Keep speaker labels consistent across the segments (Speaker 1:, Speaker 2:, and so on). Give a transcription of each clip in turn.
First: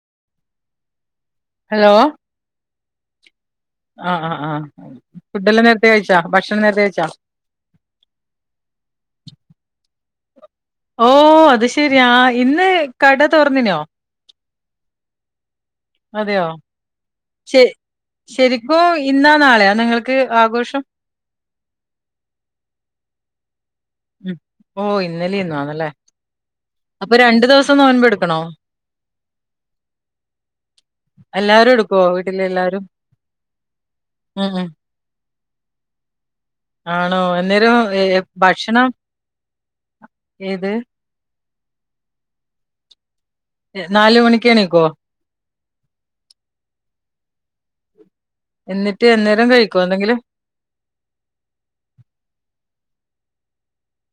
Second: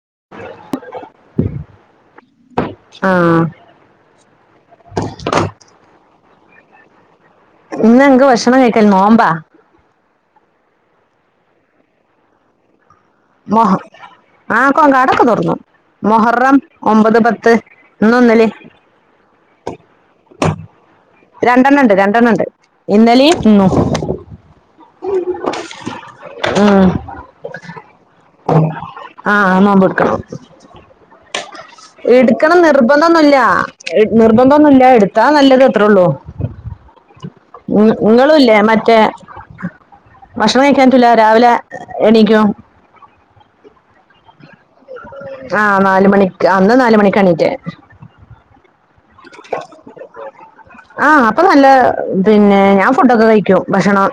Speaker 1: [inaudible]
Speaker 2: Hello
Speaker 1: ആഹ്
Speaker 2: ആ ആ ആ ഫുഡ് എല്ലാം നേരത്തെ കഴിച്ചു ഭക്ഷണം നേരത്തെ കഴിച്ചോ
Speaker 1: ഇന്ന് ഞങ്ങൾക്ക് ഭക്ഷണം കഴിക്കല് നോമ്പാ
Speaker 2: ഓ അത് ശരിയാ ഇന്ന് കട
Speaker 1: മോഹ
Speaker 2: തൊറന്നിനോ
Speaker 1: ആ കൊ കടക്ക് തോറന്നു
Speaker 2: അതെയോ ശ
Speaker 1: ഇന്നും ഇന്നലിം
Speaker 2: ശരിക്ക ഇന്നാ നാളെയാ നിങ്ങൾക്ക് ആഘോഷ ഷം
Speaker 1: രണ്ടെണ്ണം ഉണ്ട് രണ്ടെണ്ണം ഉണ്ട് ഇന്നലിന്ന ഇന്നും
Speaker 2: ഉ ഓ ഇന്നലെന്നാണല്ലേ
Speaker 1: ഉ ആ നോമ്പ് എടുക്കണം
Speaker 2: എല്ലാരും എടുക്കുവോ വീട്ടിലെ
Speaker 1: എടുക്കണം
Speaker 2: എല്ലാരും
Speaker 1: നിർബന്ധൊന്നുമല്ല
Speaker 2: ഉം ഉം
Speaker 1: നിർബന്ധൊന്നുമല്ല എടുത്താ നല്ലത്
Speaker 2: ആണോ അന്നേരം ഏ,
Speaker 1: നിങ്ങളല്ലേ
Speaker 2: ഭക്ഷണം
Speaker 1: മറ്റേ ഭക്ഷണം
Speaker 2: ഏത്
Speaker 1: കഴിക്കൻപറ്റില്ല രാവിലെ എണി ക്കും
Speaker 2: എ, നാല് മണിക്ക് എണീക്കോ
Speaker 1: ആ നാല മണിക്ക് ഇന്ന് നാല് മണിക്കാ എണീടറ്റേ
Speaker 2: എന്നിട്ട് എന്നേരം കഴിക്കോ എന്തെങ്കിലും
Speaker 1: ആ അപ്പൊ നല്ല പിന്നെ ഞാൻ ഫുഡൊക്കെ കഴിക്കും ഭക്ഷണം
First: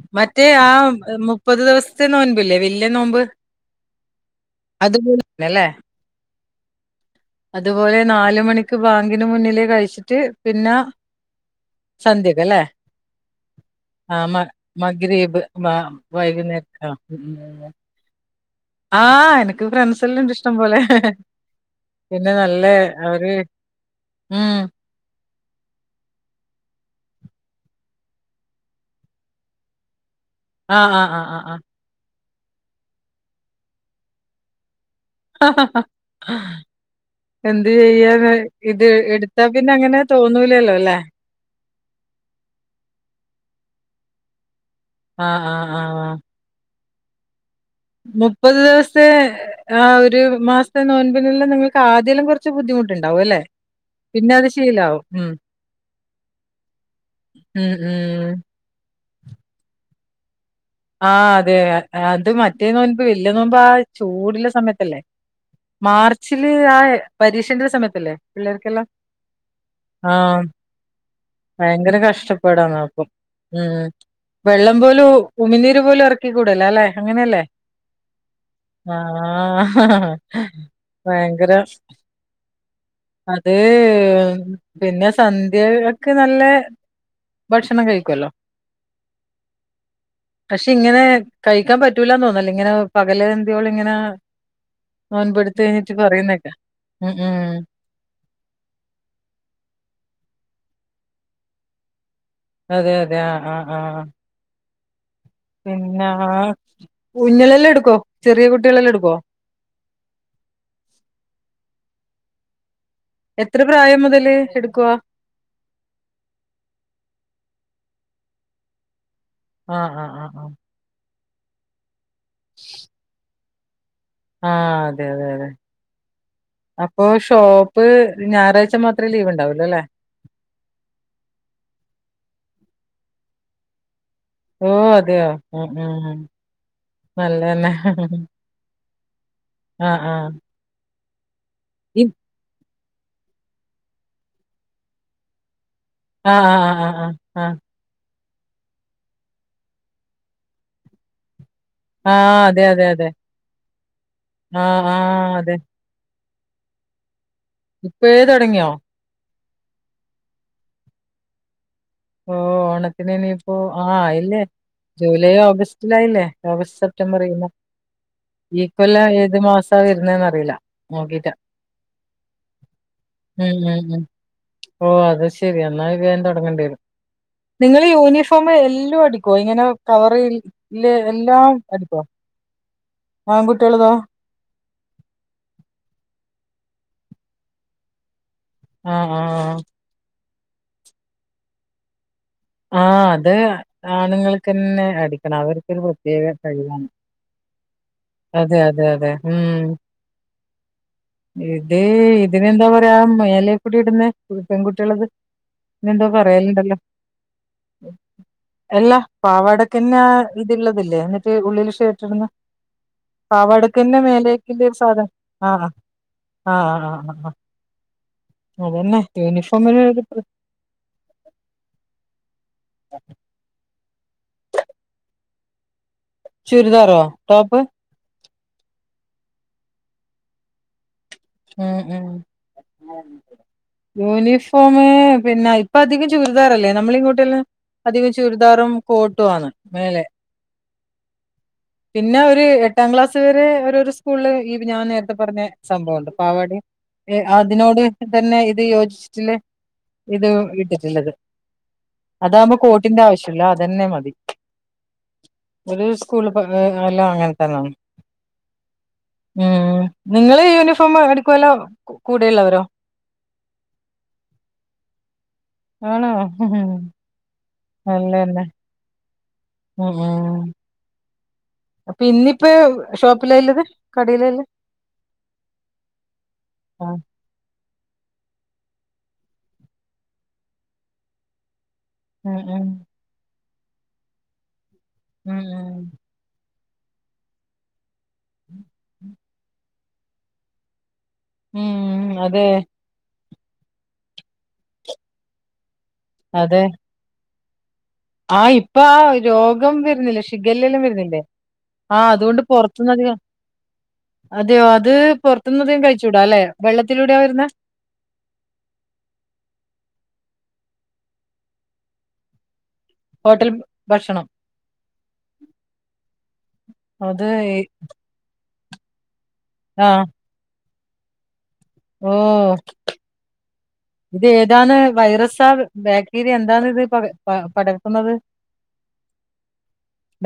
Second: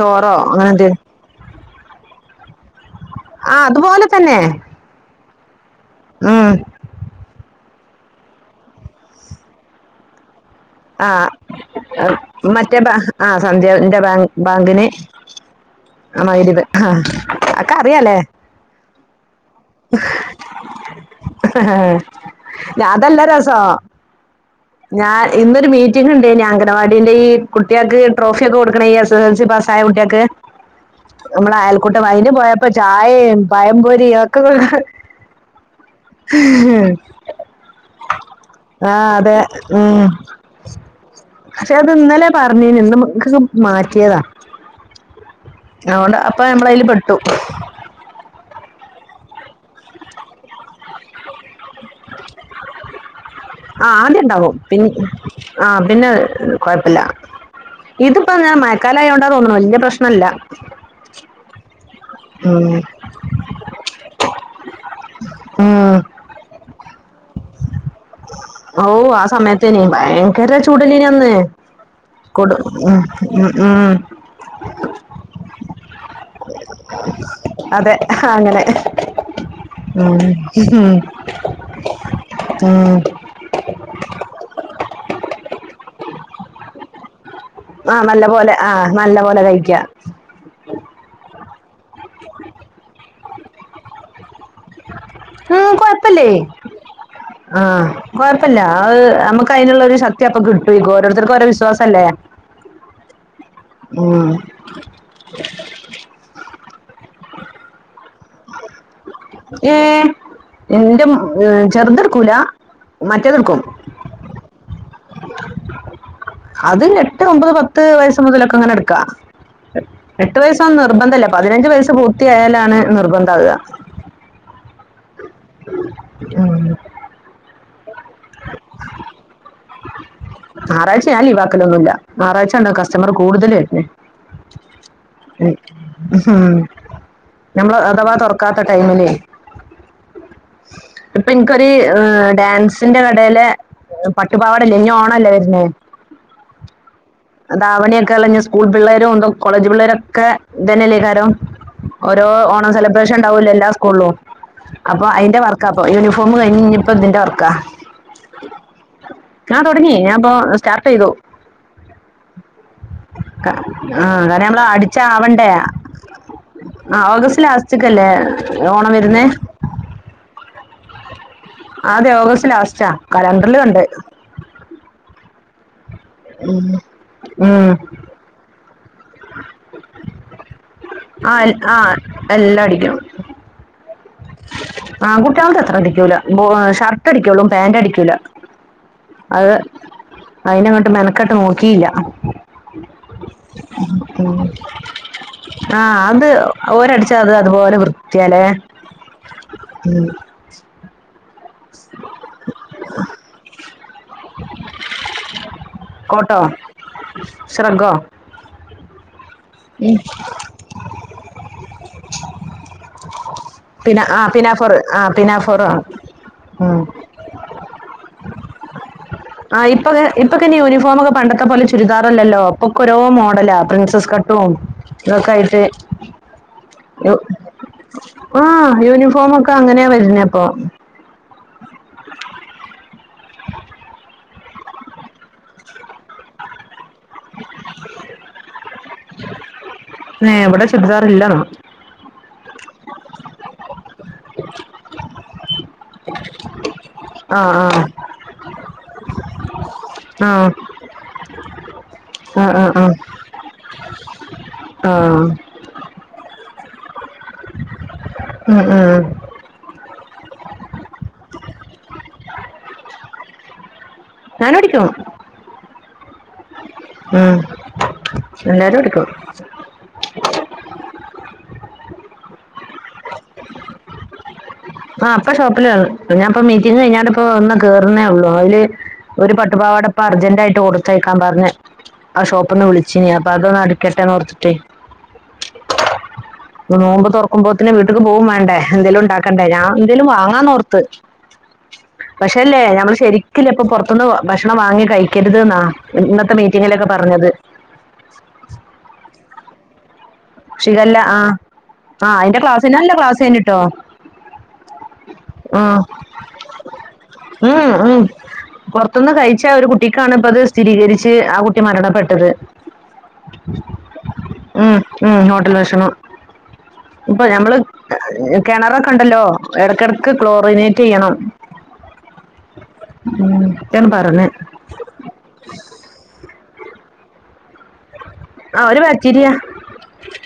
Speaker 1: ചോറോ
Speaker 2: മറ്റേ ആ
Speaker 1: അങ്ങനെ എന്തേലും
Speaker 2: മുപ്പത് ദിവസത്തെേന്നോൻപല്ലേ വല്
Speaker 1: അതുപോലെ തന്നെ
Speaker 2: അത്പോലന്നല്ലേ
Speaker 1: ഉം
Speaker 2: അതുപോലെ നാല് മണിക്ക് ബാങ്കിന് മുന്നിലേ കഴിച്ചിട്ട് പിന്നെ
Speaker 1: ആ
Speaker 2: സന്ധ്യക്കല്ലേ
Speaker 1: മറ്റേ ആ സന്ധ്യന്റെ
Speaker 2: ആ
Speaker 1: ബാങ്ക്
Speaker 2: മ
Speaker 1: ബാങ്കിന്
Speaker 2: മഗ്‌രിബ് ബാ
Speaker 1: ആ മഗരിബ്
Speaker 2: വൈകുന്നേരം
Speaker 1: ആ
Speaker 2: ഉം ഉം ഉം.
Speaker 1: ഒക്കെ അറിയല്ലേ
Speaker 2: ആ എനിക്ക് ഫ്രണ്ട്സ് എല്ലാംണ്ട് ഇഷ്ടം പോലെ പിന്നെ നല്ല
Speaker 1: അതല്ല
Speaker 2: അവര്
Speaker 1: രസം
Speaker 2: ഉം
Speaker 1: ഞാൻ ഇന്നൊരു മീറ്റിംഗ് ഉണ്ടയിനി അംഗനവാടിന്റെ ഈ കുട്ടികൾക്ക് ട്രോഫി ഒക്കെ കൊടുക്കണം ഈ S S L C pass ആയ കുട്ടിആള് ക്ക്
Speaker 2: ആ ആ ആ ആ ആ
Speaker 1: നമ്മളെ അയൽക്കൂട്ടം അന് പോയപ്പോ ചായയും പയംപൊരി ഒക്കെ
Speaker 2: എന്ത് ചെയ്യൻ ഇത്
Speaker 1: ആ അതെ
Speaker 2: എടുത്താ പിന്നെ അങ്ങനെ
Speaker 1: ഉം
Speaker 2: തോന്നൂലല്ലോ അല്ലേ
Speaker 1: പക്ഷെ അത് ഇന്നലെ പറഞ്ഞേന്നു ഇന്നക്ക് മാറ്റിയതാ
Speaker 2: ആ ആ ആ ആ.
Speaker 1: അതൊണ്ട് അപ്പൊ നമ്മളയില് പെട്ടു
Speaker 2: മുപ്പത് ദിവസത്തെ ആ ഒരു മാസത്തെ നോ മ്പ് [unintelligible] പിന്നെ നിങ്ങൾക്ക് ആദ്യല്ലാം കുറച്ച് ബുദ്ധിമുട്ടുണ്ടാവും അല്ലേ
Speaker 1: ആ ആദ്യം
Speaker 2: പിന്നെ അത്
Speaker 1: ഇണ്ടാവും പി
Speaker 2: ശീലാവും ഉം
Speaker 1: ആ പിന്നെ കൊയപ്പല്ല
Speaker 2: ഉം ഉം
Speaker 1: ഇതിപ്പോ ഞാൻ മയക്കാല ആയോണ്ടാ തോന്നുണു വല്ല്യേ പ്രശ്നംല്ല
Speaker 2: ആ അതെ ഇത് മറ്റേ
Speaker 1: ഉം
Speaker 2: നോല്മ്പ് വല്ല്യേ നോമ്പ് ആ ചൂട്ല്ലെ സമയത്തല്ലേ
Speaker 1: ഉം
Speaker 2: മാർച്ചില് ആ പരീക്ഷന്റെ സമയത്തല്ലേ
Speaker 1: ഓ
Speaker 2: പിള്ളേർക്കെല്ലാം?
Speaker 1: ആ സമയത്തേനു
Speaker 2: ആ
Speaker 1: ഭയങ്കര ചൂടല്ലേനു അന്ന്
Speaker 2: ഭയങ്കര
Speaker 1: കൊടും
Speaker 2: കഷ്ടപ്പാടാണ് അപ്പം.
Speaker 1: ഉം ഉം
Speaker 2: വെള്ളം പോലും ഉമിനീര് പോലും എറക്കി കൂടല്ലോ ലെ അങ്ങനെയല്ലേ
Speaker 1: അതെ അങ്ങനെ
Speaker 2: ആ
Speaker 1: ഉം ഉം
Speaker 2: ഭയങ്കരം
Speaker 1: ഉം
Speaker 2: അത് പിന്നെ സന്ധ്യക്ക് നല്ലെ
Speaker 1: ആ നല്ല പോലെ ആ നല്ല പോലെ കഴിക്ക.
Speaker 2: പക്ഷെ ഇങ്ങനെ കഴിക്കാൻ പറ്റൂല്ലാന്ന് തോന്നലില്ലേ ഇങ്ങനെ പകലന്തിയോളം ഇങ്ങനെ നോമ്പെട്ത്
Speaker 1: ഉം
Speaker 2: കഴിഞ്ഞിട്ട്
Speaker 1: കൊഴപ്പല്ലേ
Speaker 2: പറയുന്നേക്ക മ്
Speaker 1: ആ കൊയപ്പില്ല അത് നമ്മക്ക് അയ്നുള്ളൊരു ശക്തിഅപ്പം കിട്ടും [unintelligible] ഓരോരുത്തർക്ക് ഓരോ വിശ്വാസല്ലേ
Speaker 2: അതെ അതെ. ആ ആ ആ.
Speaker 1: മ്
Speaker 2: പിന്നെ കുഞ്ഞ്ങ്ങളെതെല്ലാം എടുക്കോ ചെറിയ കുട്ട്യേ
Speaker 1: ഏ എന്റെ മ ചെറുത് ഇട്കൂല
Speaker 2: എത്ര പ്രായം മുതല് എടുക്കുവ
Speaker 1: അത് എട്ട് ഒമ്പത് പത്ത് വയസ് മുതലൊക്കങ്ങനെ എടുക്കാ
Speaker 2: ആഹ് ആഹ്
Speaker 1: എട്ടു
Speaker 2: ആഹ് ആഹ്
Speaker 1: വയസൊന്നും നിർബന്ധല്ല പതിനഞ്ച് വയസ്സ് പൂർത്തിയായാലാണ് നിർബന്ധാവ
Speaker 2: ആ അതെ അതെ അതെ
Speaker 1: ഉം.
Speaker 2: അപ്പൊ ഷോ പ്പ് ഞായറാഴ്ച മാത്രേ ലീവ്ണ്ടാവൊള്ളൂ അല്ലേ
Speaker 1: ഞാറാഴ്ച ഞാൻ ലീവാക്കലൊന്നുല്ല ഞാറാഴ്ച ണ്ടാവും കസ്റ്റമറ് കൂടുതല് വര്ന്
Speaker 2: ഓ അതെയോ
Speaker 1: മ്
Speaker 2: ഉം
Speaker 1: ഉം
Speaker 2: നല്ലതന്നെ
Speaker 1: നമ്മള് അഥവാ തൊറക്കാത്ത ടൈമില്
Speaker 2: ആ ആ
Speaker 1: ഇപ്പൊ ഇൻക്കൊരു ഡാൻസിന്റെ കടേലെ പട്ടുപാവാടല്ലേ ഇഞ്ഞി ഓണല്ലേ വര്നേ
Speaker 2: ആ ആ ആ ആ ആ ആ
Speaker 1: ധാവണിയൊക്കെ ഇളഞ്ഞ് സ്കൂൾ പിള്ളേരും ന്താ കോളേജ് പിള്ളേരൊക്കെ ഇതന്നല്ലേ കാരം ഓരോ
Speaker 2: ആഹ് അതെ
Speaker 1: ഓണം
Speaker 2: അതെ അതെ
Speaker 1: സെലിബ്രേഷൻ ഉണ്ടാവോല്ലോ എല്ലാ സ്കൂളിലും
Speaker 2: ആഹ്
Speaker 1: അപ്പൊ
Speaker 2: ആഹ്
Speaker 1: അയ്ന്റെ
Speaker 2: അതെ
Speaker 1: വർക്കാപ്പൊ യൂണി ഫോമ് കഴിഞ്ഞ് ഇഞ്ഞിപ്പോ ഇതിന്റെ വർക്ക
Speaker 2: ഇപ്പയെ തൊടങ്ങിയോ
Speaker 1: ഞാൻ തൊടങ്ങി ഞാൻപ്പ സ്റ്റാർട്ടെയ്തു.
Speaker 2: ഓ ഓണത്തിന് ഇനിയിപ്പോ ആ ആയില്ലേ
Speaker 1: കാരണം നമ്മള് അടിച്ച
Speaker 2: ജൂലൈ
Speaker 1: ആവണ്ടേ
Speaker 2: ഓഗസ്റ്റിലായില്ലേ ഓഗസ്റ്റ്
Speaker 1: ആ
Speaker 2: സെപ്റ്റംബർ
Speaker 1: ഓഗസ്റ്റ്
Speaker 2: യ്യുന്ന
Speaker 1: ലാസ്റ്റ്ക്കല്ലേ
Speaker 2: ഈ
Speaker 1: ഓണം
Speaker 2: കൊല്ലം
Speaker 1: വരുന്നേ
Speaker 2: ഏത് മാസാ വര്ന് ന്നറീല.
Speaker 1: അതെ ഓഗസ്റ്റ് ലാസ്റ്റാ
Speaker 2: ഉം
Speaker 1: കലണ്ട്രല്
Speaker 2: ഉം
Speaker 1: കണ്ടേ
Speaker 2: ഉം ഓ അത് ശെരി എന്നാ ഇത് വേം തൊടങ്ങണ്ടേരിം
Speaker 1: ഉം
Speaker 2: നിങ്ങള് യൂനിഫോം എല്ല ല്ലോ അടിക്കോ ഇങ്ങനെ കവറ്ല്ലെ
Speaker 1: ആ
Speaker 2: എല്ലാം
Speaker 1: ആ
Speaker 2: അടിക്കോ ആൺകുട്ട്യേളതോ
Speaker 1: ആൺകുട്ട്യേളത് അത്ര അടിക്കൂല ഷർട്ട് അടിക്കലും പാന്റ് അടിക്കൂല
Speaker 2: ആ ആ
Speaker 1: അയ്നങ്ങട്ട് മെനക്കട്ട് നോക്കിയില്ല
Speaker 2: ആ അത് ആണുങ്ങൾക്കന്നെ അടിക്കണം
Speaker 1: ആ
Speaker 2: അവർക്കൊരു പ്രത്യേക
Speaker 1: അത്
Speaker 2: കഴിവാണ്.
Speaker 1: ഓരടിച്ച അത് അതുപോലെ വൃത്തിയാലെ
Speaker 2: അതെ അതെ അതെ ഉം ഇത് ഇതിനെന്താ പറയാ മേലെക്കൂടി ഇടുന്ന പെൺകുട്ട്യേളത് നെന്തോ
Speaker 1: കോട്ടോ
Speaker 2: പറേല്ണ്ടല്ലോ
Speaker 1: ശ്രഗോ
Speaker 2: എല്ലാ ന്നെആണ് ഇത്ള്ളതില്ലേ എന്നിട്ട് ഉള്ളിൽ ഷട്ടിന്ന് പാവാടക്കന്നെ
Speaker 1: പിന്നെ ആ
Speaker 2: മേലേക്ക്
Speaker 1: പിനാഫോർ
Speaker 2: ഒരു സാധനം ആ
Speaker 1: പിനാഫോർ
Speaker 2: ആ
Speaker 1: ഉം
Speaker 2: ആ ആ ആ
Speaker 1: ആ ഇപ്പൊ
Speaker 2: ഒരു പ്ര
Speaker 1: ഇപ്പൊക്കെഅയിന് യൂണിഫോമ് ഒക്കെ പണ്ടത്തെ പോലെ ചുരിദാറല്ലല്ലോ അപ്പൊ ഓരോ മോഡലാ പ്രിൻസസ് കട്ടും ഇതൊക്കെ ആയിട്ട്.
Speaker 2: ചുരിദാറോ
Speaker 1: യു
Speaker 2: ടോപ്പ്
Speaker 1: ആ യൂണിഫോ ഫോമ് ഒക്കെ അങ്ങനെയ വരുന്നെ ഇപ്പൊ.
Speaker 2: ഉം ഉം. [unintelligible] യൂണിഫോമ് പിന്നെ ഇപ്പ അധികം ചുരിദാറല്ലേ. നമ്മളിങ്ങോട്ടെല്ലാം അധികം ചുരിദാറും കോട്ടു ആണ് മേലെ.
Speaker 1: ചുരിദാറില്ല ന
Speaker 2: പിന്നെ ഒരു എട്ടാം ക്ലാസ് വരെ ഓരോരെ സ്കൂളില് ഈ ഞാൻ നേരത്തെ പറഞ്ഞ സംഭവംണ്ട് പാവാടിം ഏ
Speaker 1: ആ ആ
Speaker 2: അതിനോട് തന്നെ ഇത് യോജിച്ചിട്ടിള്ളെ ഇത്
Speaker 1: ആ
Speaker 2: ഇട്ടിട്ടുള്ളത്.
Speaker 1: ആ
Speaker 2: അതാകുമ്പോ
Speaker 1: ആ ആ
Speaker 2: കോട്ടിന്റെ ആവശ്യല്ല അതന്നെ മതി.
Speaker 1: ആ.
Speaker 2: പ എല്ലാം അങ്ങനെ തന്നെയ.
Speaker 1: ഉം ഉം
Speaker 2: ഉം നിങ്ങള് യൂണിഫോം അടിക്കല്ലോ കൂടെയുള്ളവരോ.
Speaker 1: ഞാനും അടിക്കും.
Speaker 2: ആണോ.
Speaker 1: ഉം എല്ലാരും അടിക്കും.
Speaker 2: അ ആ. അപ്പൊ ഇന്നിപ്പോ ഷോപ്പിലാള്ളത് കടേലല്ല.
Speaker 1: അ ഇപ്പൊ ഷോപ്പിലാള്ളെ ഞാൻപ്പൊ മീറ്റിംഗ്
Speaker 2: ആഹ്
Speaker 1: കഴിഞ്ഞാണ്ട് ഇപ്പൊ ഒന്ന് കേറുന്നേ ഉള്ളൂ. അയില് ഒരു പട്ടുപാവാട ഇപ്പൊ അർജന്റ് ആയിട്ട് കൊടുത്തയ ക്കാൻ പറഞ്ഞ്. ആ
Speaker 2: ഉം ഉം
Speaker 1: ഷോപ്പ്ന്ന് വിളിച്ചീന് അപ്പൊ അതൊന്ന് അടിക്കട്ടെന്നോർത്തിട്ടേ
Speaker 2: ഉം ഉ.
Speaker 1: നോമ്പ് തുറക്കുമ്പോത്തിന് വീട്ടിക്ക് പോകും വേണ്ടേ എന്തേലും ഉണ്ടാക്കണ്ടേ ഞാൻ എന്തേലും വാങ്ങാന്ന്ഓർത്ത്.
Speaker 2: ഉം ഉം അതെ
Speaker 1: പക്ഷെല്ലേ ഞമ്മള് ശരിക്കില്ലെ ഇപ്പൊ പൊറത്ത്ന്ന് വാ ഭക്ഷണം വാങ്ങി കഴിക്കരുത് ന്നാ. ഇന്നത്തെ മീറ്റിങ്ങിലൊക്കെ പറഞ്ഞത്.
Speaker 2: ആ ഇപ്പ ആ രോഗം വരുന്നില്ല. ഷി ഷിഗല്ലെല്ലാം
Speaker 1: ശിഖല്ല ആ
Speaker 2: വരുന്നില്ലേ ആ
Speaker 1: അതിന്റെ
Speaker 2: അതുകൊണ്ട്
Speaker 1: ക്ലാസ് നല്ല
Speaker 2: പൊറത്തുന്ന് അധിക
Speaker 1: ക്ലാസ് കഴിഞ്ഞിട്ടോ
Speaker 2: അതെയോ അത്
Speaker 1: ആ
Speaker 2: പൊറത്തുന്ന് അതികം കഴിച്ചൂടാ അല്ലെ വെള്ളത്തിലൂടെയാ വരുന്നെ.
Speaker 1: ഉം ഉം പുറത്തുന്ന് കഴിച്ച ഒരു കുട്ടിക്കാണ് ഇപ്പ അത് സ്ഥിരീകരിച്ച് ആ കുട്ടി മരണപ്പെട്ടത്.
Speaker 2: ഹോട്ടൽ ഭ ഭക്ഷണം.
Speaker 1: ഉം ഉം ഹോട്ടൽ ഭക്ഷണം ഇപ്പൊ
Speaker 2: അത്
Speaker 1: ഞമ്മള് കിണറൊക്കെ ഉണ്ടല്ലോ
Speaker 2: ആഹ്
Speaker 1: ഇടക്കിടക്ക് ക്ലോറിനേറ്റ് ചെയ്യണം.
Speaker 2: ഓ.
Speaker 1: ഒക്കെയാണ്
Speaker 2: ഇത്
Speaker 1: പറഞ്ഞ്
Speaker 2: ഏതാണ് വൈറസ ബാക്ടീരിയ എന്താണ് ഇത് പ പട
Speaker 1: ആ ഒരു ബാക്റ്റീരിയ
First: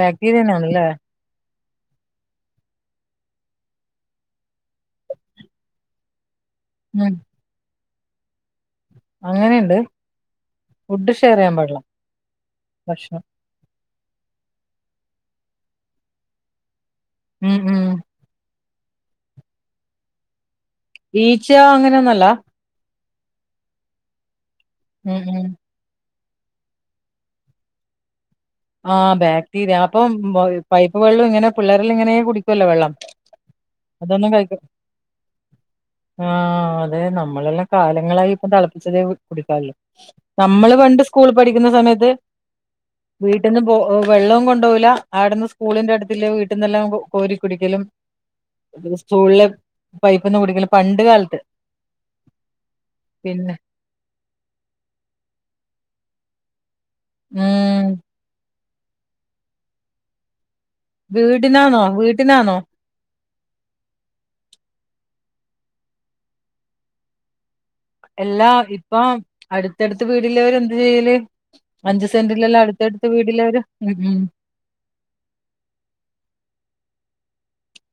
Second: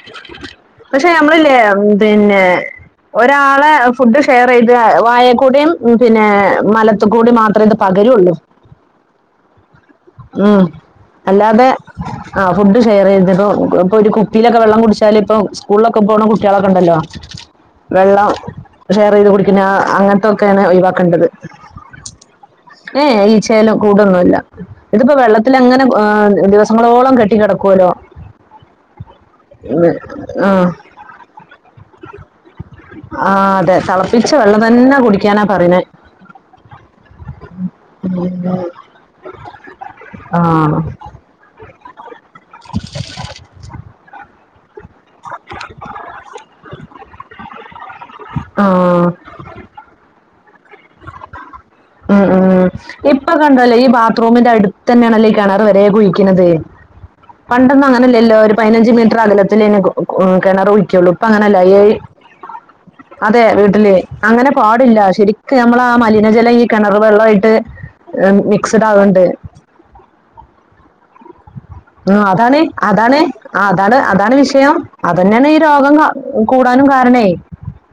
Speaker 2: ബാക്ടീരിയനാണല്ലേ
Speaker 1: പക്ഷെ ഞമ്മളില്ലേ ഉപിന്നെ ഒരാളെ ഫുഡ് ഷെയർ ചെയ്ത് വായെൽ കുടിം പിന്നെ മലത്തു
Speaker 2: ഉം
Speaker 1: കുടി മാത്രേ ഇത് പകരുള്ളൂ.
Speaker 2: അങ്ങനെയുണ്ട്
Speaker 1: [inaudible] ഉം
Speaker 2: ഫുഡ് ഷെയർ ചെയ്യാൻ
Speaker 1: അല്ലാതെ
Speaker 2: പാടില്ല
Speaker 1: ആ ഫുഡ് ഷെയർ
Speaker 2: ഭക്ഷണം
Speaker 1: ചെയ്ത് ഇപ്പൊ ഇപ്പൊ ഒരു കുപ്പിയിലൊക്കെ വെള്ളം കുടിച്ചാല് ഇപ്പോ സ്കൂളിലൊക്കെ പോണ കുട്ട്യാ ളൊക്കെ ഉണ്ടല്ലോ
Speaker 2: ഉം ഉം
Speaker 1: വെള്ളം ഷെയർ ചെയ്ത് കുടിക്കുന്ന അങ്ങനത്തൊക്കെ ഒക്കെയാണ് ഒഴിവാക്കേണ്ടത്
Speaker 2: ഈച്ച അങ്ങനെയൊന്നല്ല
Speaker 1: ഏ ഈച്ചയിലും കൂടൊന്നുംല്ല ഇതിപ്പോ
Speaker 2: ഉം ഉം
Speaker 1: വെള്ളത്തില്അങ്ങനെ എ ദിവസങ്ങളോളം കെ ട്ടി കിടകോല്ലോ.
Speaker 2: ആ ബാക്ടീരിയ അപ്പം
Speaker 1: ആ
Speaker 2: പൈപ്പ് വെള്ളം ഇങ്ങനെ പിള്ളേരെല്ലാം ഇങ്ങനെ കുടിക്കുവല്ലോ വെള്ളം.
Speaker 1: ആ അതെ തളപ്പിച്ച വെള്ളം തന്നെ കുടിക്കാനാ പറണെ.
Speaker 2: ആ അതെ നമ്മളെല്ലാം കാലങ്ങളായി ഇപ്പം തളപ്പിച്ചതേ കുടിക്കാല്ലോ
Speaker 1: ആ
Speaker 2: നമ്മള് പണ്ട് സ് സ്കൂൾ പഠിക്കുന്ന സമയത്ത്
Speaker 1: [inaudible]
Speaker 2: വീട്ടിന്ന് പോ വെള്ളവും കൊണ്ടുപോകില്ല അവിടെന്ന് സ്കൂളിന്റെ അടുത്തില്ല വീട്ടിൽന്നെല്ലാം കോരി കുടിക്കലും
Speaker 1: ആ
Speaker 2: സ്കൂളെ പൈപ്പ് ഒന്നും കുടിക്കല് പണ്ട് കാലത്ത്
Speaker 1: അ ആ ഇപ്പൊ
Speaker 2: പിന്നെ
Speaker 1: കണ്ടല്ലോ ഈ ബാത്റൂമിന്റെ അടുത്ത് തന്നെയാണല്ലേ കട വര കുഴിക്കണന്നത് പണ്ടൊ ന്ന്
Speaker 2: ഉം
Speaker 1: അങ്ങനല്ലല്ലോഒരു പതിനഞ്ച് മീറ്റർ അകലത്തിലല്ലേ കിണറുകുഴിക്കുള്ളൂ ഇപ്പൊ അങ്ങനെല്ലഎ
Speaker 2: വീടിനാന്നോ വീട്ടിനാന്നോ
Speaker 1: ഒക്കെ ആ നമ്മള ആ മലിനജലം ഈ കിണർ വെള്ളമായിട്ട്
Speaker 2: എല്ലാ
Speaker 1: മിക്സഡ്
Speaker 2: ഇപ്പം
Speaker 1: ആകുന്നുണ്ട്
Speaker 2: അടുത്തടുത്ത് വീടള്ളവര് എന്ത് ചെയ്യല് അഞ്ച്
Speaker 1: ആ അതാണ്
Speaker 2: സെന്റിലെല്ലാം അടുത്തടുത്ത്
Speaker 1: അതാണ്
Speaker 2: വീടില്ലവര് ഉം
Speaker 1: അതാണ്
Speaker 2: ഉം
Speaker 1: അതാണ് വിഷയം അവര്ന്നെയാണ് ഈ രോഗം കൂ കാനും കാരണേ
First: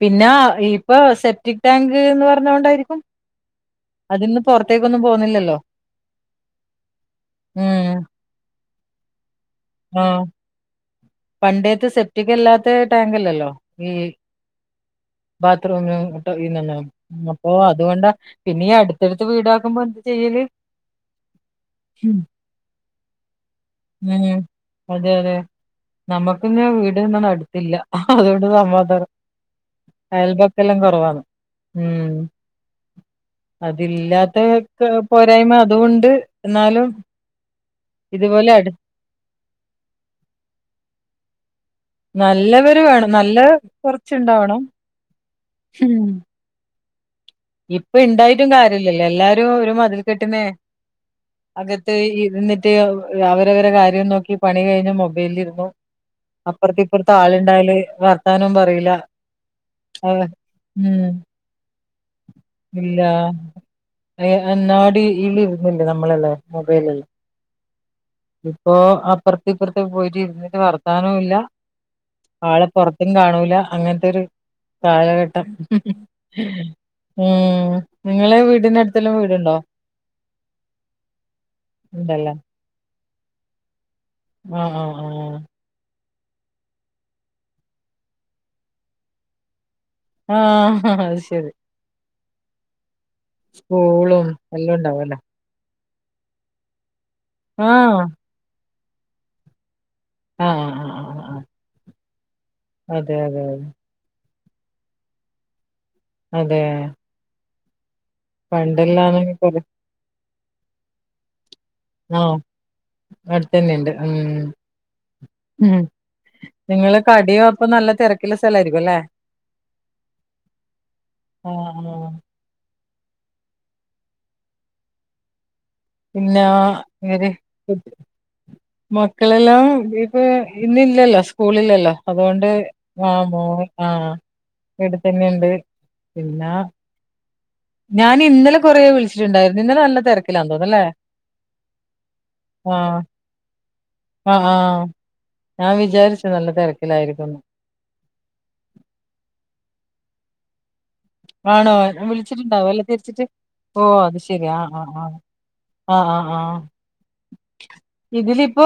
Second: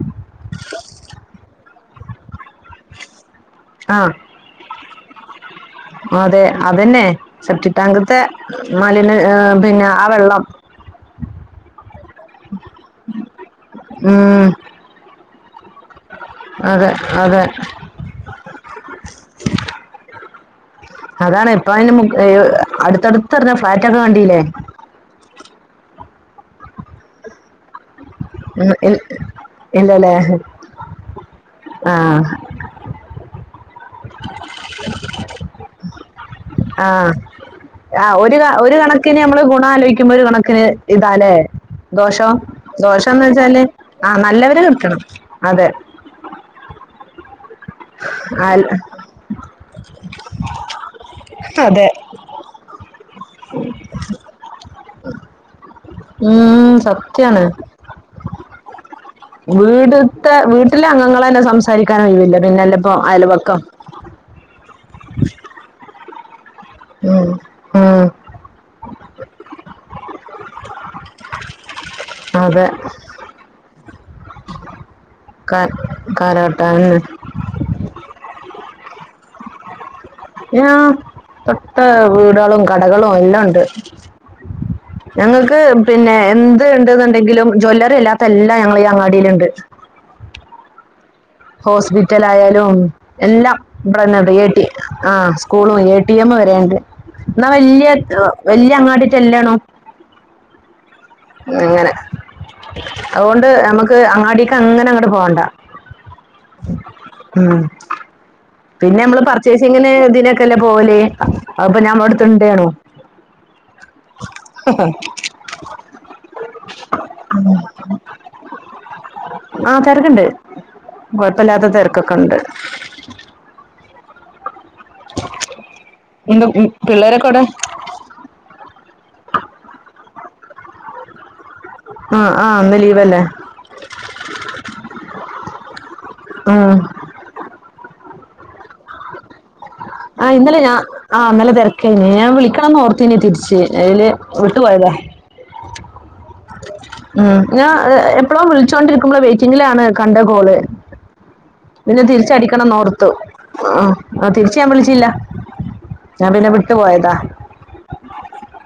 Speaker 2: പിന്നെ ഇപ്പൊ സെപ്റ്റിക് ടാങ്ക് എന്ന് പറ പറഞ്ഞൊണ്ടരിക്കും
Speaker 1: ആ
Speaker 2: അതിന്ന് പുറത്തേക്കൊന്നും പോവുന്നില്ലല്ലോ
Speaker 1: അതെ അതന്നെ സെപ്റ്റിക്
Speaker 2: ഉം
Speaker 1: ടാങ്കുതെ മാലിന്യ- ആ പിന്നെ ആ
Speaker 2: ആഹ്
Speaker 1: വെള്ളം
Speaker 2: പണ്ടേത്തെ സെപ്റ്റിക്കല്ലാത്ത ടാങ്ക്ല്ല ല്ലോ ഈ
Speaker 1: ഉം
Speaker 2: ബാത്റൂമിനു ന്ന
Speaker 1: അതെ അതെ
Speaker 2: അപ്പൊ അതുകൊണ്ട പിന്നെ അടുത്തടുത്ത് വീടാക്കുമ്പോ എന്ത്തു ചെയ്യല്
Speaker 1: അതാണ് ഇപ്പ അതിന് അടുത്തടുത്ത്റിഞ്ഞ ഫ്ലാറ്റ ഒക്കെ ക ണ്ടില്ലേ
Speaker 2: ഉം അതെ അതെ നമ്മക്കിന്നാ വീട്ന്നന്ന അടുത്തില്ല അതുകൊണ്ട്
Speaker 1: ഉം ഇൽ
Speaker 2: സമാധാനം
Speaker 1: ഇല്ലല്ലേ
Speaker 2: അയൽബക്ക എല്ലാം കുറവാണ് ഉം
Speaker 1: ആഹ്
Speaker 2: അതില്ലാത്ത പോരായ്മ അതുഉണ്ട്
Speaker 1: ആ ആ
Speaker 2: അടു
Speaker 1: ഒരു കണക്കിന് നമ്മള് ആലോചിക്കുമ്പോ ഒരു കണക്കിന് ഇതാല്ലേ ദോഷോ
Speaker 2: നല്ലവര് വേണം
Speaker 1: ദോഷംന്ന്
Speaker 2: നല്ല
Speaker 1: വെച്ചാല് ആ നല്ലവര്
Speaker 2: കൊറച്ചുണ്ടാവണം
Speaker 1: നിൽക്കണം അതെ
Speaker 2: ഉം ഇപ്പൊ ഇണ്ടായിട്ടും
Speaker 1: അൽ
Speaker 2: കാര്യല്ലല്ലോ എല്ലാരും ഒരു മതിൽ കെട്ടുന്നേ
Speaker 1: അതെ
Speaker 2: അകത്ത് ഇരുന്നിട്ട് അവരവരു കാര്യം നോക്കി പണി കഴിഞ്ഞ മൊബൈലിൽ ഇരിക്കും
Speaker 1: ഉം
Speaker 2: അപ്പുറത്തി ഇപ്പറത്തെ
Speaker 1: സത്യാണ്
Speaker 2: ആളുണ്ടായല് വർത്താനവും പറയില്ല ആഹ്
Speaker 1: വീടുത്തെ വീട്ടിലെ
Speaker 2: ഉം
Speaker 1: അംഗങ്ങളന്നെ സംസ സൽക്കരിക്കാന് ഓഴിവ് ല്ല പിന്നെല്ലപ്പോ
Speaker 2: ഇല്ല
Speaker 1: അയലവക്കം
Speaker 2: നമ്മളല്ലേ മൊബൈയ്ല്
Speaker 1: ആ
Speaker 2: ഇപ്പോ അപ്പുറത്തെ ഇപ്പുറത്തെ പോയിട്ട് ഇരുന്നിട്ട് വർത്താനവും ഇല്ല
Speaker 1: അതെ
Speaker 2: ആളെ പൊ റത്തും കാണൂല അങ്ങനത്തൊ രു കാലഘട്ടം
Speaker 1: കാ കാലഘട്ടം
Speaker 2: ഉം നിങ്ങള് വീടിന്റെ അടുത്തല്ലും വീടുണ്ടോ
Speaker 1: ആ തൊട്ട
Speaker 2: ഉണ്ടല്ലേ
Speaker 1: വീടുകളും കടകളും എല്ലാം ഉണ്ട്
Speaker 2: ആഹ് ആഹ്
Speaker 1: ഞങ്ങൾക്ക് പിന്നെ എന്ത് ഉണ്ട്ന്നുണ്ടെങ്കിലും ജ്വല്ലറി ഇല്ലാത്ത എല്ലാം ഞങ്ങള ഈ അങ്ങാടിൽ ഉണ്ട്
Speaker 2: ആ ആ അയ്
Speaker 1: ഹോസ്പിറ്റൽ ആയാലും എല്ലാം ഇവിടന്നെ
Speaker 2: പൂളും
Speaker 1: ഉണ്ട് എ റ്റി
Speaker 2: എല്ലാം
Speaker 1: ആ
Speaker 2: ഉണ്ടാവുംല്ലേ
Speaker 1: സ്കൂളും എ എമ്മ വരണ്ട് എന്നാൽ വല്യ
Speaker 2: ആഹ്
Speaker 1: വല്യ അങ്ങാടിട്ട അല്ലാണോ
Speaker 2: ആ ആ
Speaker 1: അങ്ങനെ
Speaker 2: അതെ
Speaker 1: അതുകൊണ്ട് നമുക്ക് അങ്ങാടിക്ക് അങ്ങനെ അങ്ങോട്ട് പോവണ്ട
Speaker 2: അതെ ആ
Speaker 1: പിന്നെ നമ്മള്
Speaker 2: കൊറേ
Speaker 1: പർച്ചേസിങ്ങിന് ഇതിനൊക്കെല്ലേ പോവല് അ അപ്പൊ ഞാൻ അവിടുത്തെ
Speaker 2: ആഹ്
Speaker 1: ഇണ്ടയ് നും
Speaker 2: അടുത്തന്നെണ്ട് ഉം ഉം നിങ്ങള് കടിയോ അപ്പ നല്ല തിരക്കുള്ള സ്ഥലയിരിക്കും അല്ലെ
Speaker 1: കുഴപ്പില്ലാത്ത തിരക്കൊക്കെണ്ട്
Speaker 2: പിന്നെ
Speaker 1: എന്താ
Speaker 2: ആ
Speaker 1: ഉം,
Speaker 2: ഏത്
Speaker 1: പിള്ളേരൊക്കെ അവിടെ
Speaker 2: മക്കളെല്ലാം ഇന്നില്ലല്ലോ സ് സ്കൂളില്ലല്ലോ.
Speaker 1: ആ
Speaker 2: അതുകൊണ്ട്
Speaker 1: ആ ഇന്ന് ലീവല്ലേ
Speaker 2: വമോ ആ ഇവിടെ തന്നെയുണ്ട്. പിന്നാ
Speaker 1: ഉം
Speaker 2: ഞാൻ ഇന്നലെ കുറേ വിളിച്ചിട്ടുണ്ടായിരുന്നു. ഇന്നലെ നല്ല
Speaker 1: ആ
Speaker 2: തിരക്കിലാന്ന്
Speaker 1: ഇന്നലെ ഞാ
Speaker 2: തോന്നുന്നല്ലേ
Speaker 1: ആ ഇന്നലെ തിരക്കായിനെ. ഞാൻ വിളിക്കണം എന്ന്
Speaker 2: ആഹ്
Speaker 1: ഓർത്തിനേ തിരിച്ച് അതില്
Speaker 2: ആഹ്
Speaker 1: വിട്ടു
Speaker 2: ആഹ്
Speaker 1: പോയതാ.
Speaker 2: ഞാൻ വിചാരിച്ചു നല്ല തിര
Speaker 1: ഉം. ഞാൻ എപ്പോഴോ വിളിച്ചോണ്ടിരിക്കുമ്പളാ വെയിറ്റിങ്ങിലാണ് കണ്ടേ കോള്.
Speaker 2: ആണോ?
Speaker 1: പിന്നെ
Speaker 2: വിളിച്ചിട്ടുണ്ടാവല്ലേ
Speaker 1: തിരിച്ചടിക്കണംന്നോർത്തു
Speaker 2: തിരിച്ചിട്ട്? ഓ
Speaker 1: ആഹ്
Speaker 2: അത്
Speaker 1: ആഹ്
Speaker 2: ശെരി
Speaker 1: തിരിച്ച്
Speaker 2: ആ
Speaker 1: ഞാൻ
Speaker 2: ആ ആ
Speaker 1: വിളിച്ചില്ല
Speaker 2: ആ ആ
Speaker 1: ഞാൻ
Speaker 2: ആ
Speaker 1: പിന്നെ വിട്ടു പോയതാ
Speaker 2: ഇതിലിപ്പോ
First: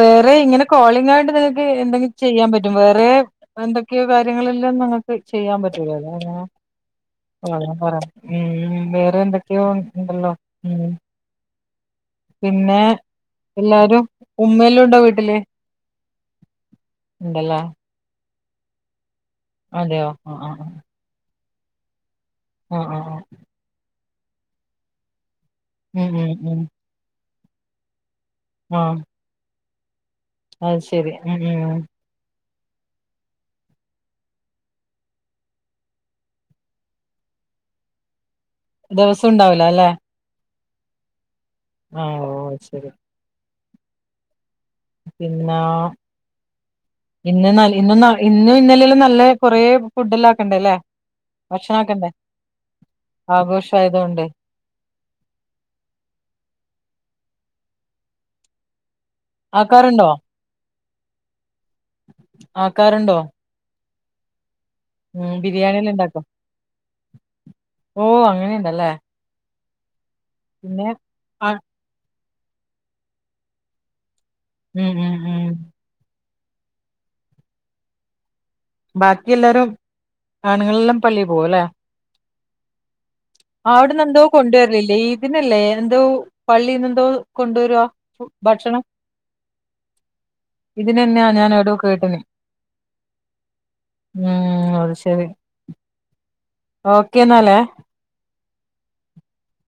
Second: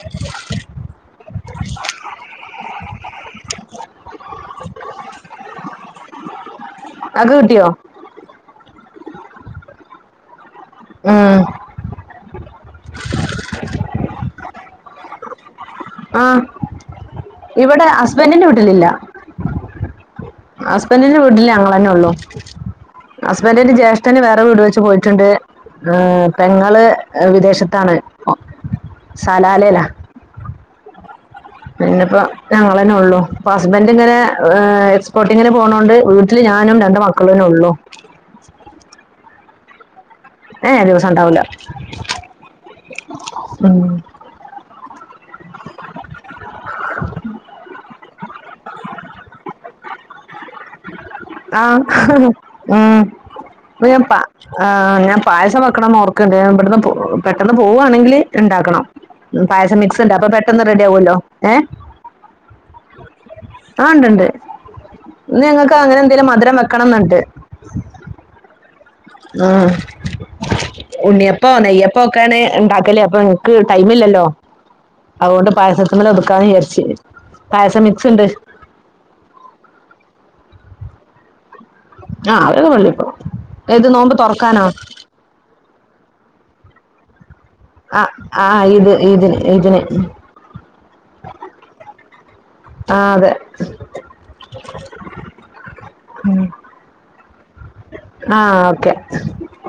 Speaker 2: വേറെ ഇങ്ങനെ കോള ഞാനു ആയിട്ട് നിങ്ങൾക്ക് എന്തെങ്കിലും ചെയ്യാൻ പറ്റും. വേറെ എന്തൊക്കെയോ കാര്യങ്ങളെല്ലാം നിങ്ങൾക്ക് ചെയ്യാൻ പറ്റൂല്ലല്ലോ?
Speaker 1: ഇങ്ങക്ക് കിട്ടിയോ
Speaker 2: ഉം. വേറെ എന്തൊക്കെയോ ഉണ്ടല്ലോ?
Speaker 1: ഉം.
Speaker 2: പിന്നെ എല്ലാരും ഉമ്മ എല്ലാ ഉണ്ടോ വീട്ടില്?
Speaker 1: ആ
Speaker 2: ഉണ്ടല്ലേ
Speaker 1: ഇവിടെ ഹസ്ബന്റിന്റെ വീട്ടിലില്ല.
Speaker 2: അതെയോ? ആ ആ
Speaker 1: ഹസ്ബന്റിന്റെ വീട്ടില് ഞങ്ങ തന്നെ ഉള്ളൂ.
Speaker 2: ആ ആ ആ
Speaker 1: ഹസ്ബന്റിന്റെ ജേഷ തന്നെ വേറെ വീട് വെച്ച് പോയിട്ടുണ്ട്.
Speaker 2: ഉം ഉം ഉം
Speaker 1: പെങ്ങള് വിദേശത്താണ്.
Speaker 2: ആ
Speaker 1: സലാലേലാ.
Speaker 2: അത് ശരി ഉം.
Speaker 1: ഞങ്ങളന്നെ ഉള്ളൂ. ഇപ്പ ഹസ്ബന്റ് ഇങ്ങെ എക്സ്പോർട്ടിങ്ങിനു പോകണോണ്ട് വീട്ടില് ഞാനും രണ്ട് മക്കളും ഉള്ളോ?
Speaker 2: ദിവസം ഉണ്ടാവല്ലോ അല്ലേ?
Speaker 1: ഏ ദിവസം ഉണ്ടാവില്ല.
Speaker 2: ആ ഓ ശരി.
Speaker 1: ഉം
Speaker 2: പിന്നോ? ഇന്ന് ന ഇന്നും ഇന്നലെല്ലും നല്ല കൊറെ ഫുഡ് എല്ലാം ആക്കണ്ടല്ലേ?
Speaker 1: ആ ആ അപ്പൊ ഞാൻ പ
Speaker 2: ആഘോഷായതുകൊണ്ട്
Speaker 1: ഞാൻ പായസം വെക്കണോന്ന് ഓർക്കണ്ട്. ഇവിടുന്ന് പോ പെ പെട്ടന്ന് പോവുവാണെങ്കില് ഉണ്ടാക്കണം. പായസം മിക്സ്
Speaker 2: ആക്കാറുണ്ടോ
Speaker 1: ഉണ്ട്. അപ്പൊ പെട്ടന്ന് റെഡി ആകുവല്ലോ. ഏ?
Speaker 2: ആക്കാറുണ്ടോ
Speaker 1: ആ ഉണ്ടുണ്ട്.
Speaker 2: ഉം ബിരിയാണിയല്ലേ ഇണ്ടാക്കോ?
Speaker 1: മധുരം വെക്കണം എന്നുണ്ട്.
Speaker 2: അങ്ങനെയുണ്ടല്ലേ
Speaker 1: ഉം.
Speaker 2: പിന്നെ ആ
Speaker 1: ഉണ്ണിയപ്പവോ നെയ്യപ്പവോ ഒക്കൊണ് ഉണ്ടാക്കല് അപ്പൊ നിങ്ങക്ക് ടൈമില്ലല്ലോ?
Speaker 2: ഉം ഉം
Speaker 1: അതുകൊണ്ട്
Speaker 2: ഉം
Speaker 1: പായസത്തി മേല് ഒതുക്കാന്ന് വിചാരിച്ച്. പായസം മിക്സ് ഉണ്ട്.
Speaker 2: ബാക്കി എല്ലാരും ആണുങ്ങളെല്ലാം പള്ളി പോവും അല്ലേ?
Speaker 1: ആ അവരൊക്കെ പള്ളിപ്പോ ഇത്
Speaker 2: അവിടന്ന്
Speaker 1: നോമ്പ്
Speaker 2: എന്തോ
Speaker 1: തുറക്കാനോ
Speaker 2: കൊണ്ടുവരലില്ലേ? ഇതിനല്ലേ എന്തോ പള്ളിന്ന് എന്തോ കൊണ്ടുവരുവാ
Speaker 1: ആ ആ ഇത് ഇതിനു ഇതിനു
Speaker 2: ഇതിനു തന്നെയാ ഞാൻ എവിടോ കേട്ടന്.
Speaker 1: ആ അതെ.
Speaker 2: ഉം. അത് ശരി. ഓക്കേ എന്നാലേ?
Speaker 1: ആ ഓക്കെ